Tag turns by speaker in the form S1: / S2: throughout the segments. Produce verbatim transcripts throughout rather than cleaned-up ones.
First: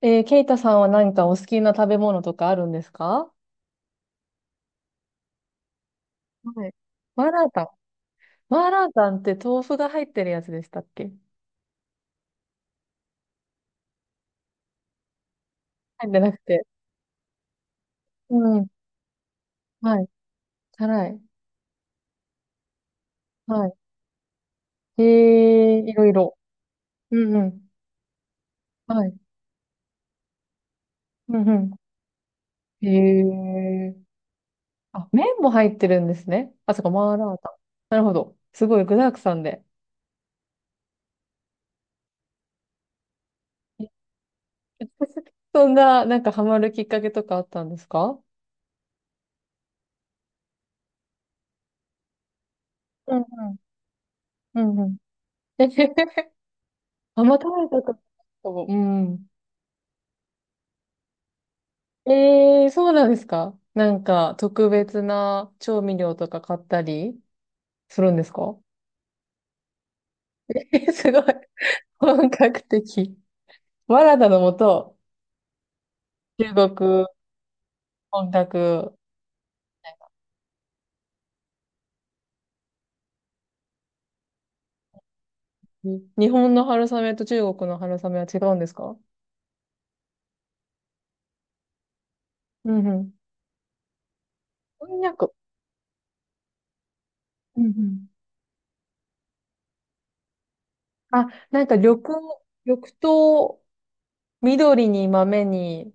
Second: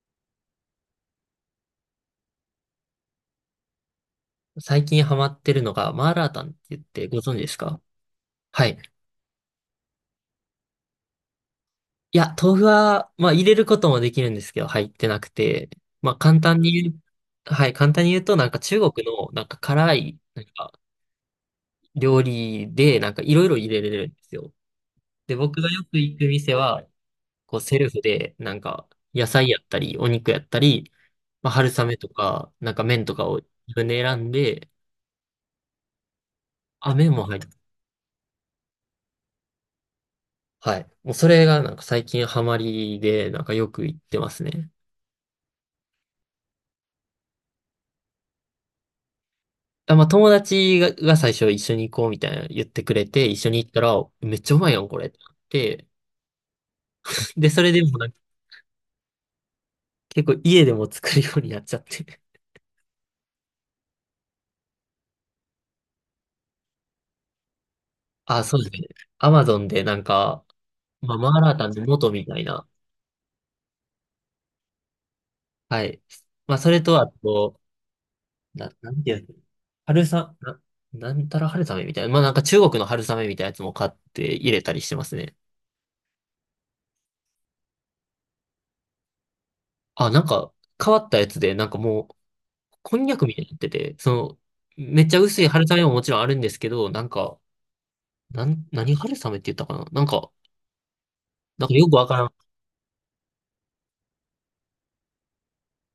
S1: えー、ケイタさんは何かお好きな食べ物とかあるんですか？
S2: 最近ハマってるのが、マーラータンって
S1: はい。
S2: 言ってご
S1: マー
S2: 存知
S1: ラ
S2: で
S1: ー
S2: す
S1: タン。
S2: か？は
S1: マー
S2: い。
S1: ラータンって豆腐が入ってるやつでしたっけ？
S2: いや、豆腐は、まあ入れることもできるんですけど、入ってなくて、
S1: 入っ
S2: まあ
S1: てなく
S2: 簡単
S1: て。
S2: に言う、はい、簡単に言う
S1: う
S2: と、なんか
S1: ん。
S2: 中国の、なんか辛
S1: はい。
S2: い、なんか
S1: 辛い。
S2: 料理で、なんかいろいろ入
S1: は
S2: れれるんですよ。
S1: い。
S2: で、僕が
S1: え
S2: よ
S1: ー、い
S2: く
S1: ろい
S2: 行く
S1: ろ。
S2: 店は、
S1: うんう
S2: こう
S1: ん。
S2: セルフで、なんか
S1: はい。
S2: 野菜やったり、お肉やったり、
S1: うん
S2: まあ
S1: う
S2: 春雨とか、なんか
S1: ん。
S2: 麺とかを自分
S1: えー。
S2: で選んで、
S1: あ、麺も入ってるんですね。あ、そっか、
S2: あ、麺
S1: マー
S2: も
S1: ラー
S2: 入って、
S1: タン。なるほど。すごい具沢山で。
S2: はい。もうそれがなんか最近ハマりで、なんかよ
S1: え
S2: く行ってますね。
S1: そんな、なんかハマるきっかけとかあったんですか？
S2: あ、まあ、友達が、が最初一緒に行こうみたいな言ってくれ
S1: うんう
S2: て、一緒
S1: ん。
S2: に行ったら、めっちゃう
S1: う
S2: まい
S1: ん
S2: や
S1: う
S2: ん、
S1: ん。
S2: これってなって。
S1: あんま
S2: で、
S1: 食
S2: それ
S1: べた
S2: で
S1: こと
S2: も
S1: な
S2: なんか
S1: いかも。うん。
S2: 結構家でも作るようになっちゃって。
S1: ええ、そうなんですか？なんか、特別な調味料とか買ったりするんです
S2: あ、そ
S1: か？
S2: うですね。アマゾンでなんか、
S1: え、す
S2: まあ、
S1: ごい。
S2: マーラータンの元み
S1: 本
S2: たい
S1: 格
S2: な。
S1: 的。マラダのもと、
S2: はい。まあ、
S1: 中
S2: それと
S1: 国、
S2: あと、
S1: 本
S2: な、な
S1: 格。
S2: んていうの？春さ、な、なんたら春雨みたいな。まあ、なんか中国の春雨みたいなやつも買って入れたりしてますね。
S1: 日本の春雨と中国の春雨は違うんですか？
S2: あ、なんか変わったやつで、なんかもう、
S1: うんう
S2: こん
S1: ん。
S2: にゃくみたいになってて、そ
S1: こ
S2: の、
S1: ん
S2: め
S1: に
S2: っ
S1: ゃ
S2: ちゃ
S1: く。
S2: 薄い春雨ももちろんあるんですけど、なんか、
S1: うんうん。
S2: なん、何春雨って言ったかな、なんか、
S1: あ、なん
S2: なんか
S1: か
S2: よく
S1: 緑、
S2: わからん。
S1: 緑と緑に豆に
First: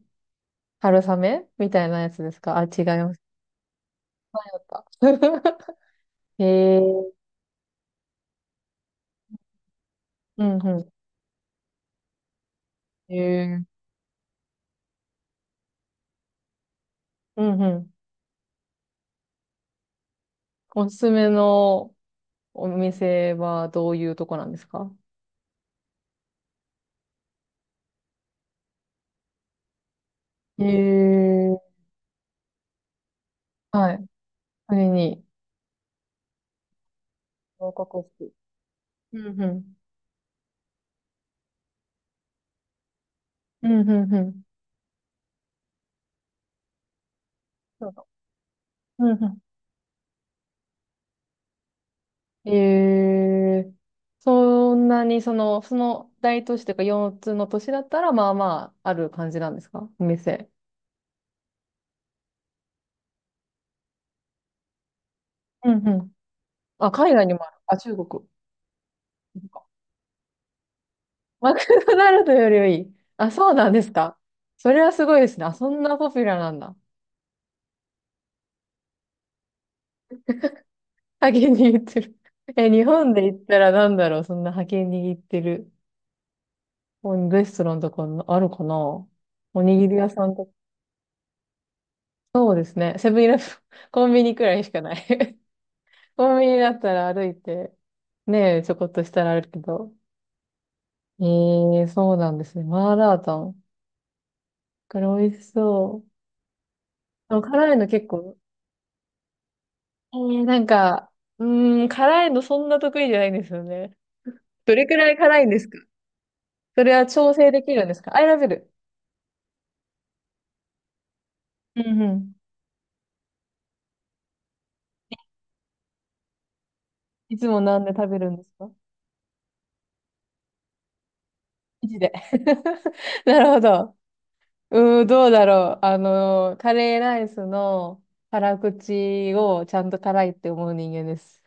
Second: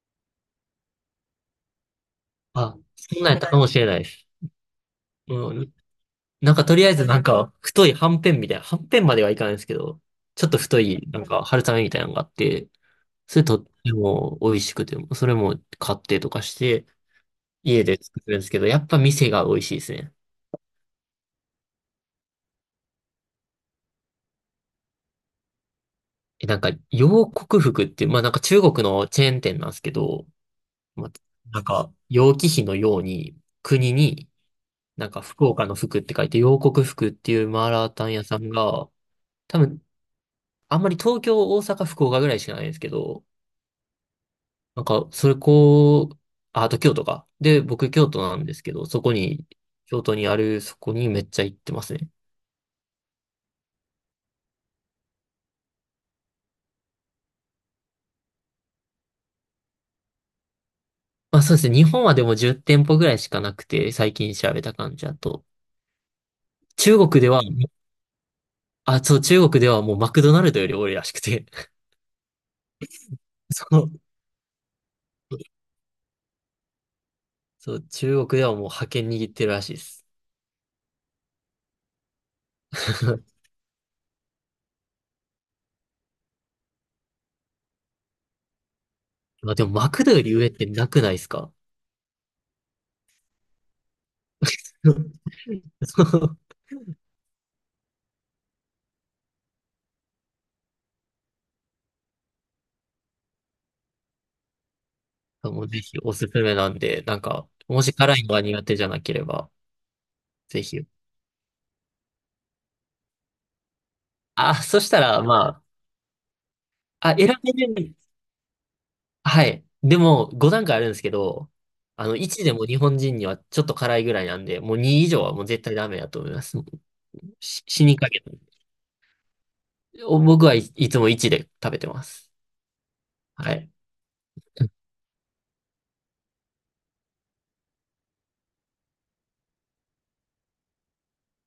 S1: 春雨みたいなやつですか？あ、
S2: あ、
S1: 違いまし
S2: そんなんやったかもしれないです。
S1: た。
S2: うん。
S1: へ
S2: なんかと
S1: え。
S2: りあえずなんか、太いはんぺんみたいな、はんぺんまではいかないですけど、
S1: う
S2: ちょっと
S1: ん
S2: 太
S1: う
S2: い、なんか春雨みたいなのがあって、
S1: ん。へ
S2: それと
S1: え。
S2: っても美味しくて、それも買ってとかして、
S1: うんう
S2: 家
S1: ん。
S2: で作るんですけど、やっぱ店が美味しいですね。
S1: おすすめのお店はどういうとこなんですか？
S2: えなんか、洋国服って、まあなんか中国のチェーン店なんですけど、
S1: へ
S2: ま
S1: え。
S2: なんか、楊貴妃のように、国
S1: はい。
S2: に、
S1: それ
S2: なんか
S1: に。
S2: 福岡の福って書いて、楊国福っていうマー
S1: 報
S2: ラータ
S1: 告。
S2: ン屋さんが、多分、あんまり東京、大阪、福岡ぐらいしかないんですけど、
S1: うんうんうんうんうん。
S2: なんか、それこう、あ、あと京都か。で、
S1: そ
S2: 僕
S1: うだ。
S2: 京都なんですけど、そ
S1: う
S2: こ
S1: んう
S2: に、京都にある、そこにめっちゃ行ってますね。
S1: ん。ええ、そんなに、その、その大都市というかよっつの都市だったら、まあまあ、ある感じなんですか？お店。
S2: まあそうですね。日本はでもじゅってんぽ店舗ぐらいしかなくて、最近調べた感じだと。
S1: うんうん。あ、
S2: 中
S1: 海
S2: 国
S1: 外
S2: で
S1: に
S2: は、
S1: もある。あ、中国。そ
S2: あ、そう、
S1: っ
S2: 中国
S1: か。
S2: ではもうマクドナルドより多いらしくて、
S1: マクドナルドよりはいい。あ、そう
S2: そ
S1: なんで
S2: の、
S1: すか。それはすごいですね。あ、そんなポピュラーなんだ。
S2: そう、中国ではもう覇権握ってるらしいです。
S1: 派遣握ってる。え、日本で言っ たらなんだろう、そんな派遣握ってる。レストランとかあるかな。
S2: まあ
S1: お
S2: でも、
S1: にぎ
S2: マ
S1: り
S2: ク
S1: 屋
S2: ドよ
S1: さ
S2: り
S1: んと
S2: 上
S1: か。
S2: ってなくないですか？
S1: そうですね。セブンイレブン、コンビニくらいしかない。
S2: そ
S1: コンビニだったら歩いて、ねえ、ちょこっとしたらあるけど。ええ、そうなんですね。マーラータン。これ美味し
S2: う。もうぜひ
S1: そう。
S2: おすすめなんで、なん
S1: でも
S2: か、
S1: 辛い
S2: も
S1: の
S2: し
S1: 結
S2: 辛いの
S1: 構、
S2: が苦手じゃなければ、
S1: ええな
S2: ぜ
S1: ん
S2: ひ。
S1: か、うーん、辛いのそんな得意じゃないんですよね。
S2: あ、
S1: ど
S2: そ
S1: れ
S2: し
S1: く
S2: た
S1: らい
S2: ら、
S1: 辛いんで
S2: ま
S1: すか？それは
S2: あ、あ、選
S1: 調整
S2: べ
S1: できるんで
S2: る。
S1: すか？アイラベル。
S2: はい。でも、ごだんかい段階あるんですけど、
S1: うんう
S2: あの、
S1: ん。
S2: いちでも日本人にはちょっと辛いぐらいなんで、もうに以上はもう絶対ダメだと思います。もう
S1: いつも
S2: し
S1: なん
S2: 死
S1: で
S2: に
S1: 食
S2: か
S1: べ
S2: け
S1: る
S2: た。
S1: んですか？
S2: お僕はい、いつもいちで食べ
S1: い
S2: て
S1: 地
S2: ま
S1: で。
S2: す。
S1: なる
S2: は
S1: ほ
S2: い。
S1: ど。うーん、どうだろう。あの、カレーライスの辛口をちゃんと辛いって思う人間です。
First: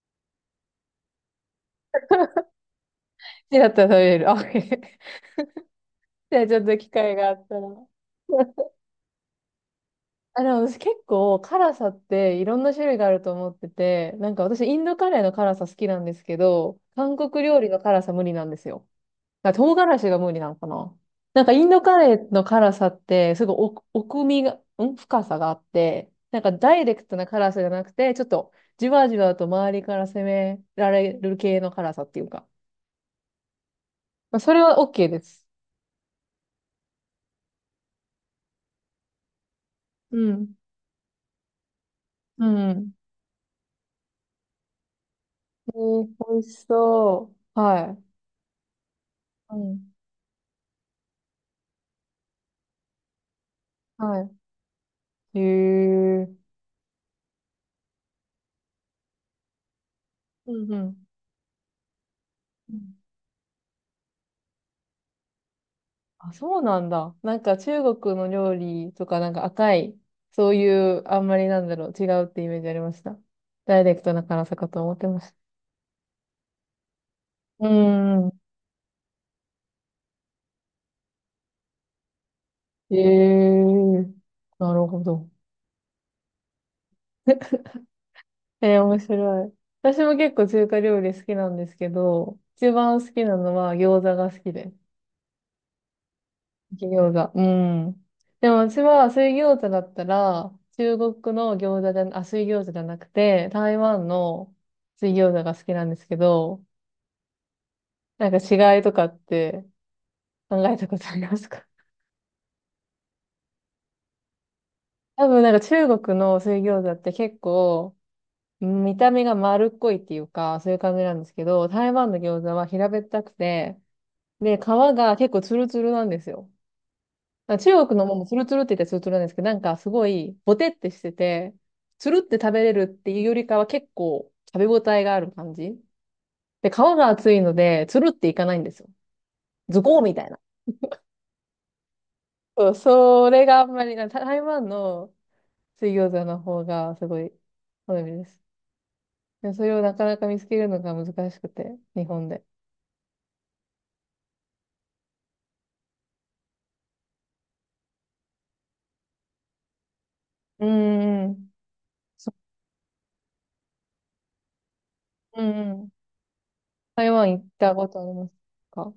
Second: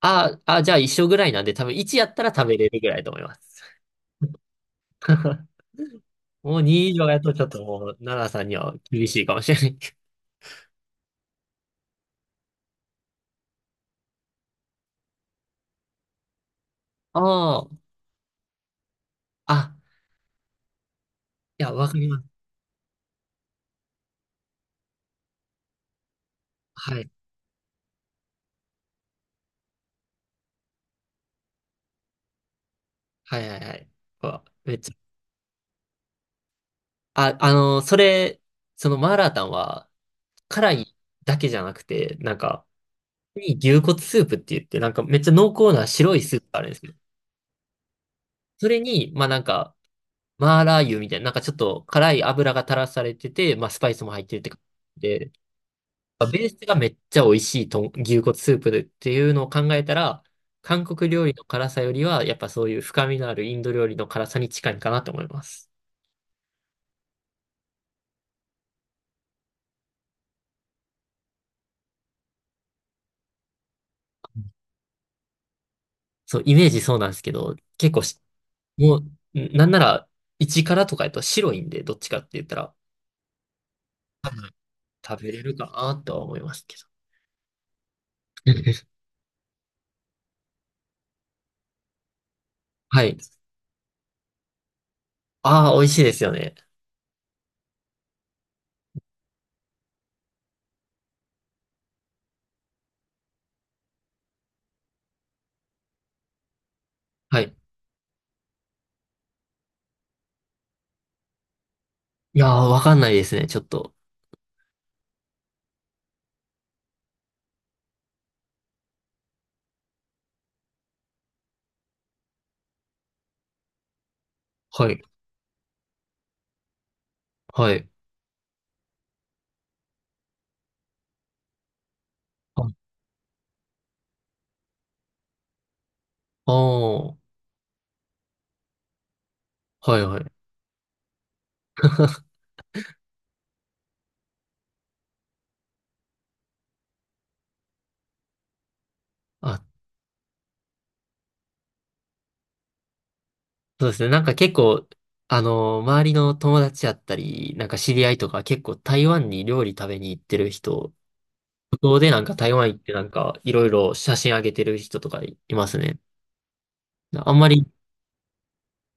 S2: ああ、じゃあ一緒ぐらいなんで、多分いちやったら食べれるぐらいだと思いま
S1: 生
S2: す。
S1: だったら食べれる。OK。 じゃあち
S2: も
S1: ょ
S2: う
S1: っと機
S2: に以上
S1: 会
S2: や
S1: があ
S2: とち
S1: っ
S2: ょっ
S1: た
S2: とも
S1: ら。
S2: う、奈良さんには厳しいかもしれない。
S1: あ、でも私結構辛さっていろんな種類があると思ってて、なんか私インドカレーの辛さ好きなんですけど、韓国料
S2: あ
S1: 理の
S2: あ、
S1: 辛さ無理なんですよ。だから
S2: あ、
S1: 唐辛子が無理なのかな。なんか
S2: い
S1: イン
S2: や、
S1: ド
S2: わ
S1: カ
S2: かり
S1: レ
S2: ま
S1: ーの
S2: す。
S1: 辛さって、すごい奥、奥みが、ん深さがあって、なんかダイレ
S2: は
S1: ク
S2: い。
S1: トな辛さじゃなくて、ちょっとじわじわと周りから攻められる系の辛さっていうか。
S2: はいはいはい。う
S1: まあ、
S2: わ
S1: それ
S2: め
S1: は
S2: っちゃ。
S1: OK です。
S2: あ、あのーそれ、そのマーラータンは、
S1: うん。
S2: 辛いだけじゃなくて、なん
S1: う
S2: か、
S1: ん。
S2: いい牛骨スープって言って、なんかめっちゃ濃
S1: え
S2: 厚な
S1: ー、
S2: 白いス
S1: 美
S2: ープ
S1: 味し
S2: があるんですけど、
S1: そう。はい。
S2: それに、まあなん
S1: う
S2: か、
S1: ん。
S2: マーラー油みたいな、なんかちょっと辛い油が垂らされてて、まあスパイスも入って
S1: は
S2: るって感じで、
S1: い。へえ。
S2: ベースがめっちゃ美味しいと牛骨スープでっていうのを考えたら、
S1: うん
S2: 韓
S1: う
S2: 国料理の辛さよりは、やっぱそういう
S1: ん。
S2: 深みのあるインド料理の辛さに近いかなと思います。
S1: あ、そうなんだ。なんか中国の料理とかなんか赤い、そういう、あんまりなんだろう、違うってイメージありました。ダイレクトな辛さかと思ってました。
S2: そう、イメージそうなんですけど、
S1: うー
S2: 結構し、
S1: ん。
S2: もう、んなんなら、一辛とかやと白いんで、どっちかって言ったら、
S1: ええー、なるほ
S2: 食
S1: ど。
S2: べれるかなとは思いますけど。
S1: えー、面白い。私も結構中華料理好きなんですけど、一番
S2: は
S1: 好
S2: い。
S1: きなのは餃子が好きです。
S2: ああ、美味しいですよね。
S1: 焼き餃子。うん。でも私は水餃子だったら、中国の餃子じゃ、あ、水餃子じゃなくて、台湾の水餃子が好きなんですけど、
S2: はい。
S1: なんか違いとかって考えたことありますか？
S2: いやー、わかんないですね、ちょっと。
S1: 多分なんか中国の水餃子って結構うん見た目が丸っこいっていうか、そういう感じなんですけど、台湾の餃子は平べったくて、で、皮
S2: はい。
S1: が結構ツルツルなんですよ。なんか
S2: は
S1: 中
S2: い。
S1: 国のももツルツルって言ったらツルツルなんですけど、なんかすごいボテってしてて、ツルって食べれ
S2: あ
S1: るっていうよりかは結構食べ応えがある感じ。
S2: あ
S1: で、皮が
S2: ー、
S1: 厚いので、ツルっていかないんですよ。ズ
S2: は
S1: コー
S2: い
S1: み
S2: は
S1: たいな。
S2: い。
S1: そう、それがあんまりな、台湾の水餃子の方がすごい好みです。でもそれ
S2: あ、
S1: をなかなか見つけるのが難しくて、日本で。
S2: そうですね。なんか結構、あの、周りの友達やったり、なんか知り合いとか結構台湾に料理食べに行ってる
S1: う
S2: 人、
S1: んうん。
S2: 向こうでなん
S1: そ
S2: か台湾行ってなんかいろいろ写真上げてる人とかい
S1: う
S2: ま
S1: ん
S2: す
S1: うん。
S2: ね。
S1: 台湾
S2: あ
S1: 行
S2: ん
S1: っ
S2: まり、
S1: たことありますか？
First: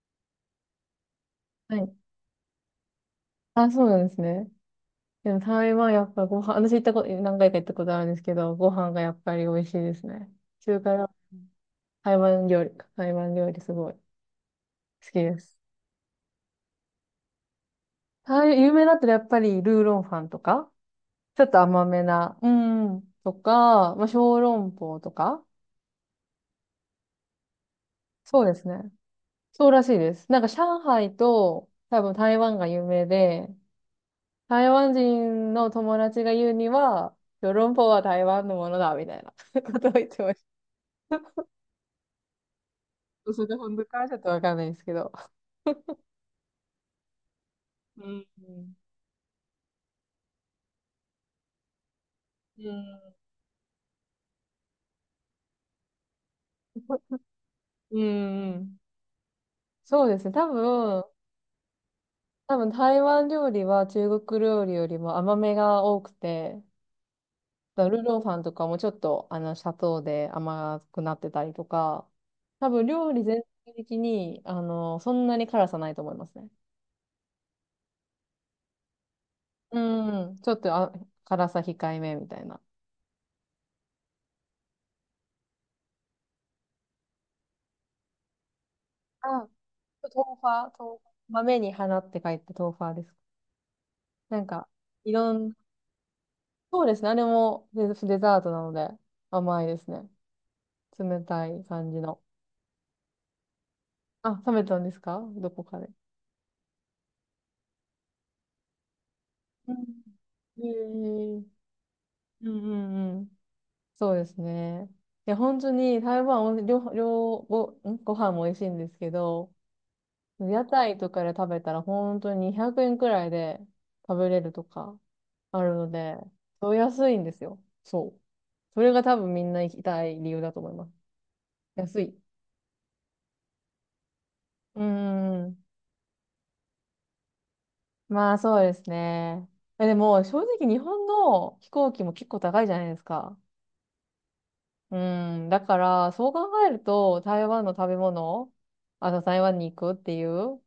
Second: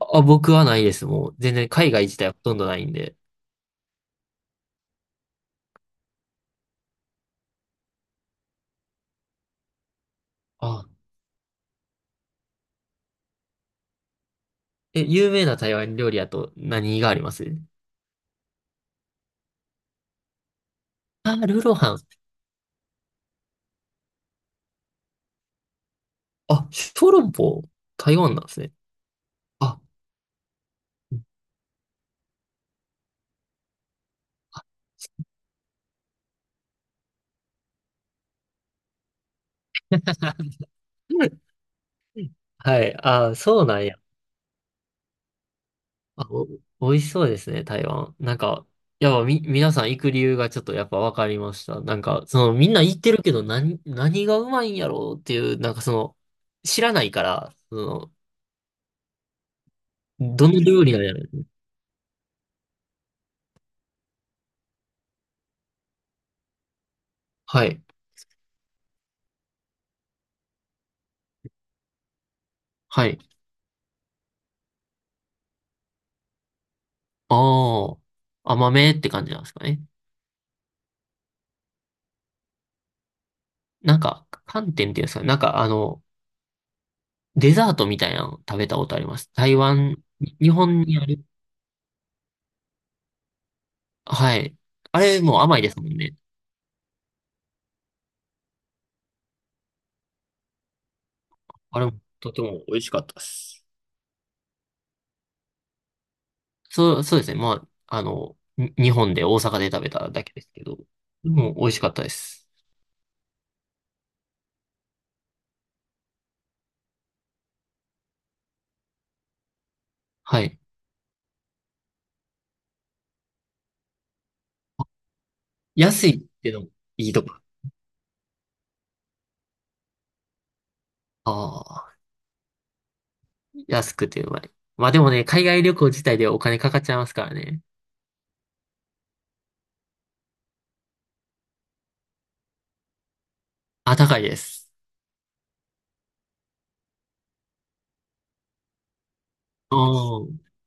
S2: あ、僕はないです。もう全然
S1: は
S2: 海
S1: い。
S2: 外自体はほとんどないんで。
S1: あ、そうなんですね。でも台湾やっぱご飯、私行ったこと、何回か行ったことあるんですけど、ご飯がやっぱり美味しいですね。中華
S2: あ、
S1: 料台湾料理か、台湾料理すごい好
S2: え、
S1: き
S2: 有
S1: で
S2: 名な
S1: す。
S2: 台湾料理やと何があります？
S1: 台有名だったらやっぱりルーロンファンとか、
S2: あ、
S1: ちょっ
S2: ル
S1: と
S2: ーロー
S1: 甘
S2: ハ
S1: め
S2: ン。
S1: な、うんうん、とか、まあ、小籠包とか、
S2: あ、小籠包、台湾
S1: そ
S2: な
S1: う
S2: んで
S1: で
S2: す
S1: す
S2: ね。
S1: ね。そう
S2: あ、
S1: らしいです。なんか上海と多分台湾が有名で、台湾人の友達が言うには、ヨーロンポは台湾のものだ、みたいな ことを言ってまし
S2: はい。
S1: た。
S2: あ、
S1: それで
S2: そう
S1: 本
S2: な
S1: 当
S2: んや。
S1: かちょっとわかんないですけど。
S2: あ、お、美味しそうですね、台
S1: う
S2: 湾。
S1: ん。
S2: なん
S1: う
S2: か、
S1: ん。
S2: やっぱみ、皆さん行く理由がちょっとやっぱ分かりました。なんか、そのみん
S1: う
S2: な行ってるけど何、何がうまいんやろうっていう、なんかその、知らないから、
S1: んう
S2: そ
S1: ん。そうですね。
S2: の、
S1: 多
S2: どの料理な
S1: 分、
S2: んやろう。
S1: 多分台湾料理は中国料理よりも甘めが多くて、
S2: はい。
S1: だからルーローさんとかもちょっとあの砂糖で甘くなってたりとか、多分
S2: は
S1: 料
S2: い。
S1: 理全体的にあのそんなに辛さないと思いますね。
S2: ああ、甘めって感じなんですか
S1: う
S2: ね。
S1: ん、ちょっとあ辛さ控えめみたいな。
S2: なんか、寒天っていうんですかね。なんかあの、デザートみたいなの食べたことありま
S1: あ、
S2: す。
S1: 豆
S2: 台湾、日
S1: 花、
S2: 本
S1: 豆
S2: に
S1: 花。
S2: ある。
S1: 豆に花って書いて豆花です。
S2: は
S1: なん
S2: い。
S1: か、
S2: あ
S1: い
S2: れ
S1: ろ
S2: もう
S1: ん、
S2: 甘いですもんね。
S1: そうですね。あれもデ、デザートなので甘いですね。冷たい
S2: あれ
S1: 感
S2: も
S1: じの。
S2: とても美味しかったです。
S1: あ、食べたんですか？どこかで？
S2: そう、そうですね。まあ、あの、に日本で大阪で
S1: う
S2: 食べ
S1: ん。
S2: ただけです
S1: え
S2: けど、で
S1: ー、
S2: も美味しかったです。
S1: うんうんうん。そうですね。いや、本当に台湾は、両、両、ご、んご飯も美味しいんですけど、
S2: はい。
S1: 屋台とかで食べたら本当ににひゃくえんくえんくらいで食べれるとかあるの
S2: 安い
S1: で、
S2: っていうのも
S1: そう
S2: い
S1: 安
S2: い
S1: い
S2: と
S1: んで
S2: こ。
S1: すよ。そう。それが多分みんな行きたい理由だと思います。
S2: ああ、
S1: 安い。
S2: 安くてうまい。
S1: うー
S2: まあでもね、海
S1: ん。
S2: 外旅行自体でお金かかっちゃいますからね。
S1: まあそうですね。え、でも正直日本の飛行機も結構高いじゃないですか。
S2: あ、高いです。
S1: うーん。だからそう考えると台湾の食べ物、あと台湾に
S2: う
S1: 行くってい
S2: ん。
S1: う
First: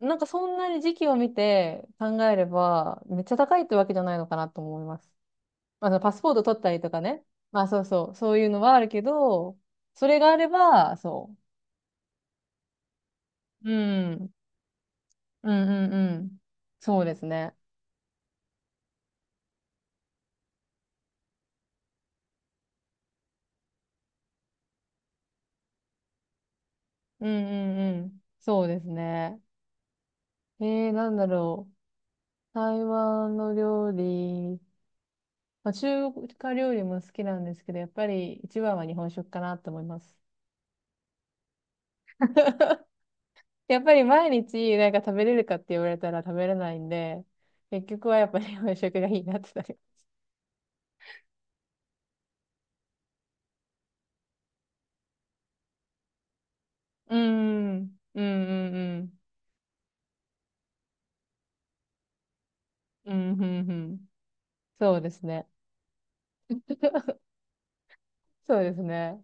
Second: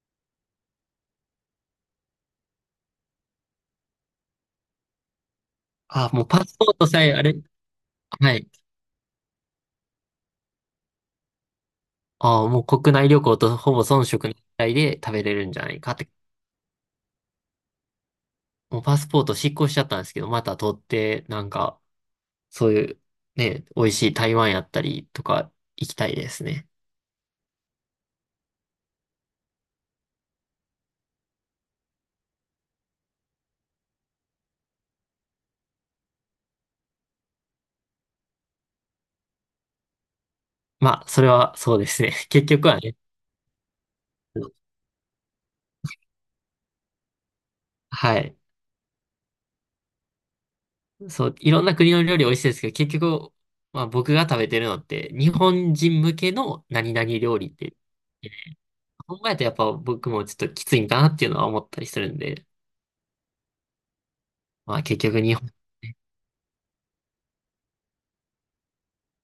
S1: なんかそんなに時期を見て考えれば、めっちゃ高いってわけじゃないのかなと思います。まあ、の
S2: あ、
S1: パス
S2: もう
S1: ポート
S2: パス
S1: 取っ
S2: ポ
S1: た
S2: ー
S1: り
S2: ト
S1: とか
S2: さえあ
S1: ね。
S2: れ、
S1: まあそうそう、
S2: は
S1: そうい
S2: い。
S1: うのはあるけど、それがあれば、そ
S2: ああ、もう国内旅行と
S1: う。う
S2: ほぼ遜色な
S1: ん。
S2: いぐらいで食べれる
S1: う
S2: んじゃ
S1: ん
S2: ない
S1: う
S2: か
S1: ん
S2: って。
S1: うん。そうですね。
S2: もうパスポート失効しちゃったんですけど、また取って、なんか、そういう、ね、美味しい台湾やったりとか行きたいですね。
S1: うんうんうん。そうですね。えー、なんだろう。台湾の料理、まあ、中華料理も好きなんですけど、やっぱり一番は日本食かなと思います。
S2: まあ、それはそうですね。結局はね、
S1: やっぱり毎日なんか食べれるかって言われたら食べれないんで、結局
S2: は
S1: はやっ
S2: い。
S1: ぱり 洋食がいいなってなる。
S2: そう、いろんな国の料理美味しいですけど、結局、まあ僕が食べてるのって、日本人向けの何々
S1: うー
S2: 料理って、
S1: ん、うん、うん、
S2: 考えるとやっぱ僕もちょっときついんかなっていうのは思ったりするんで、
S1: うん、うん、うん、うん。
S2: まあ
S1: そ
S2: 結
S1: うで
S2: 局
S1: す
S2: 日
S1: ね。
S2: 本。
S1: そうですね。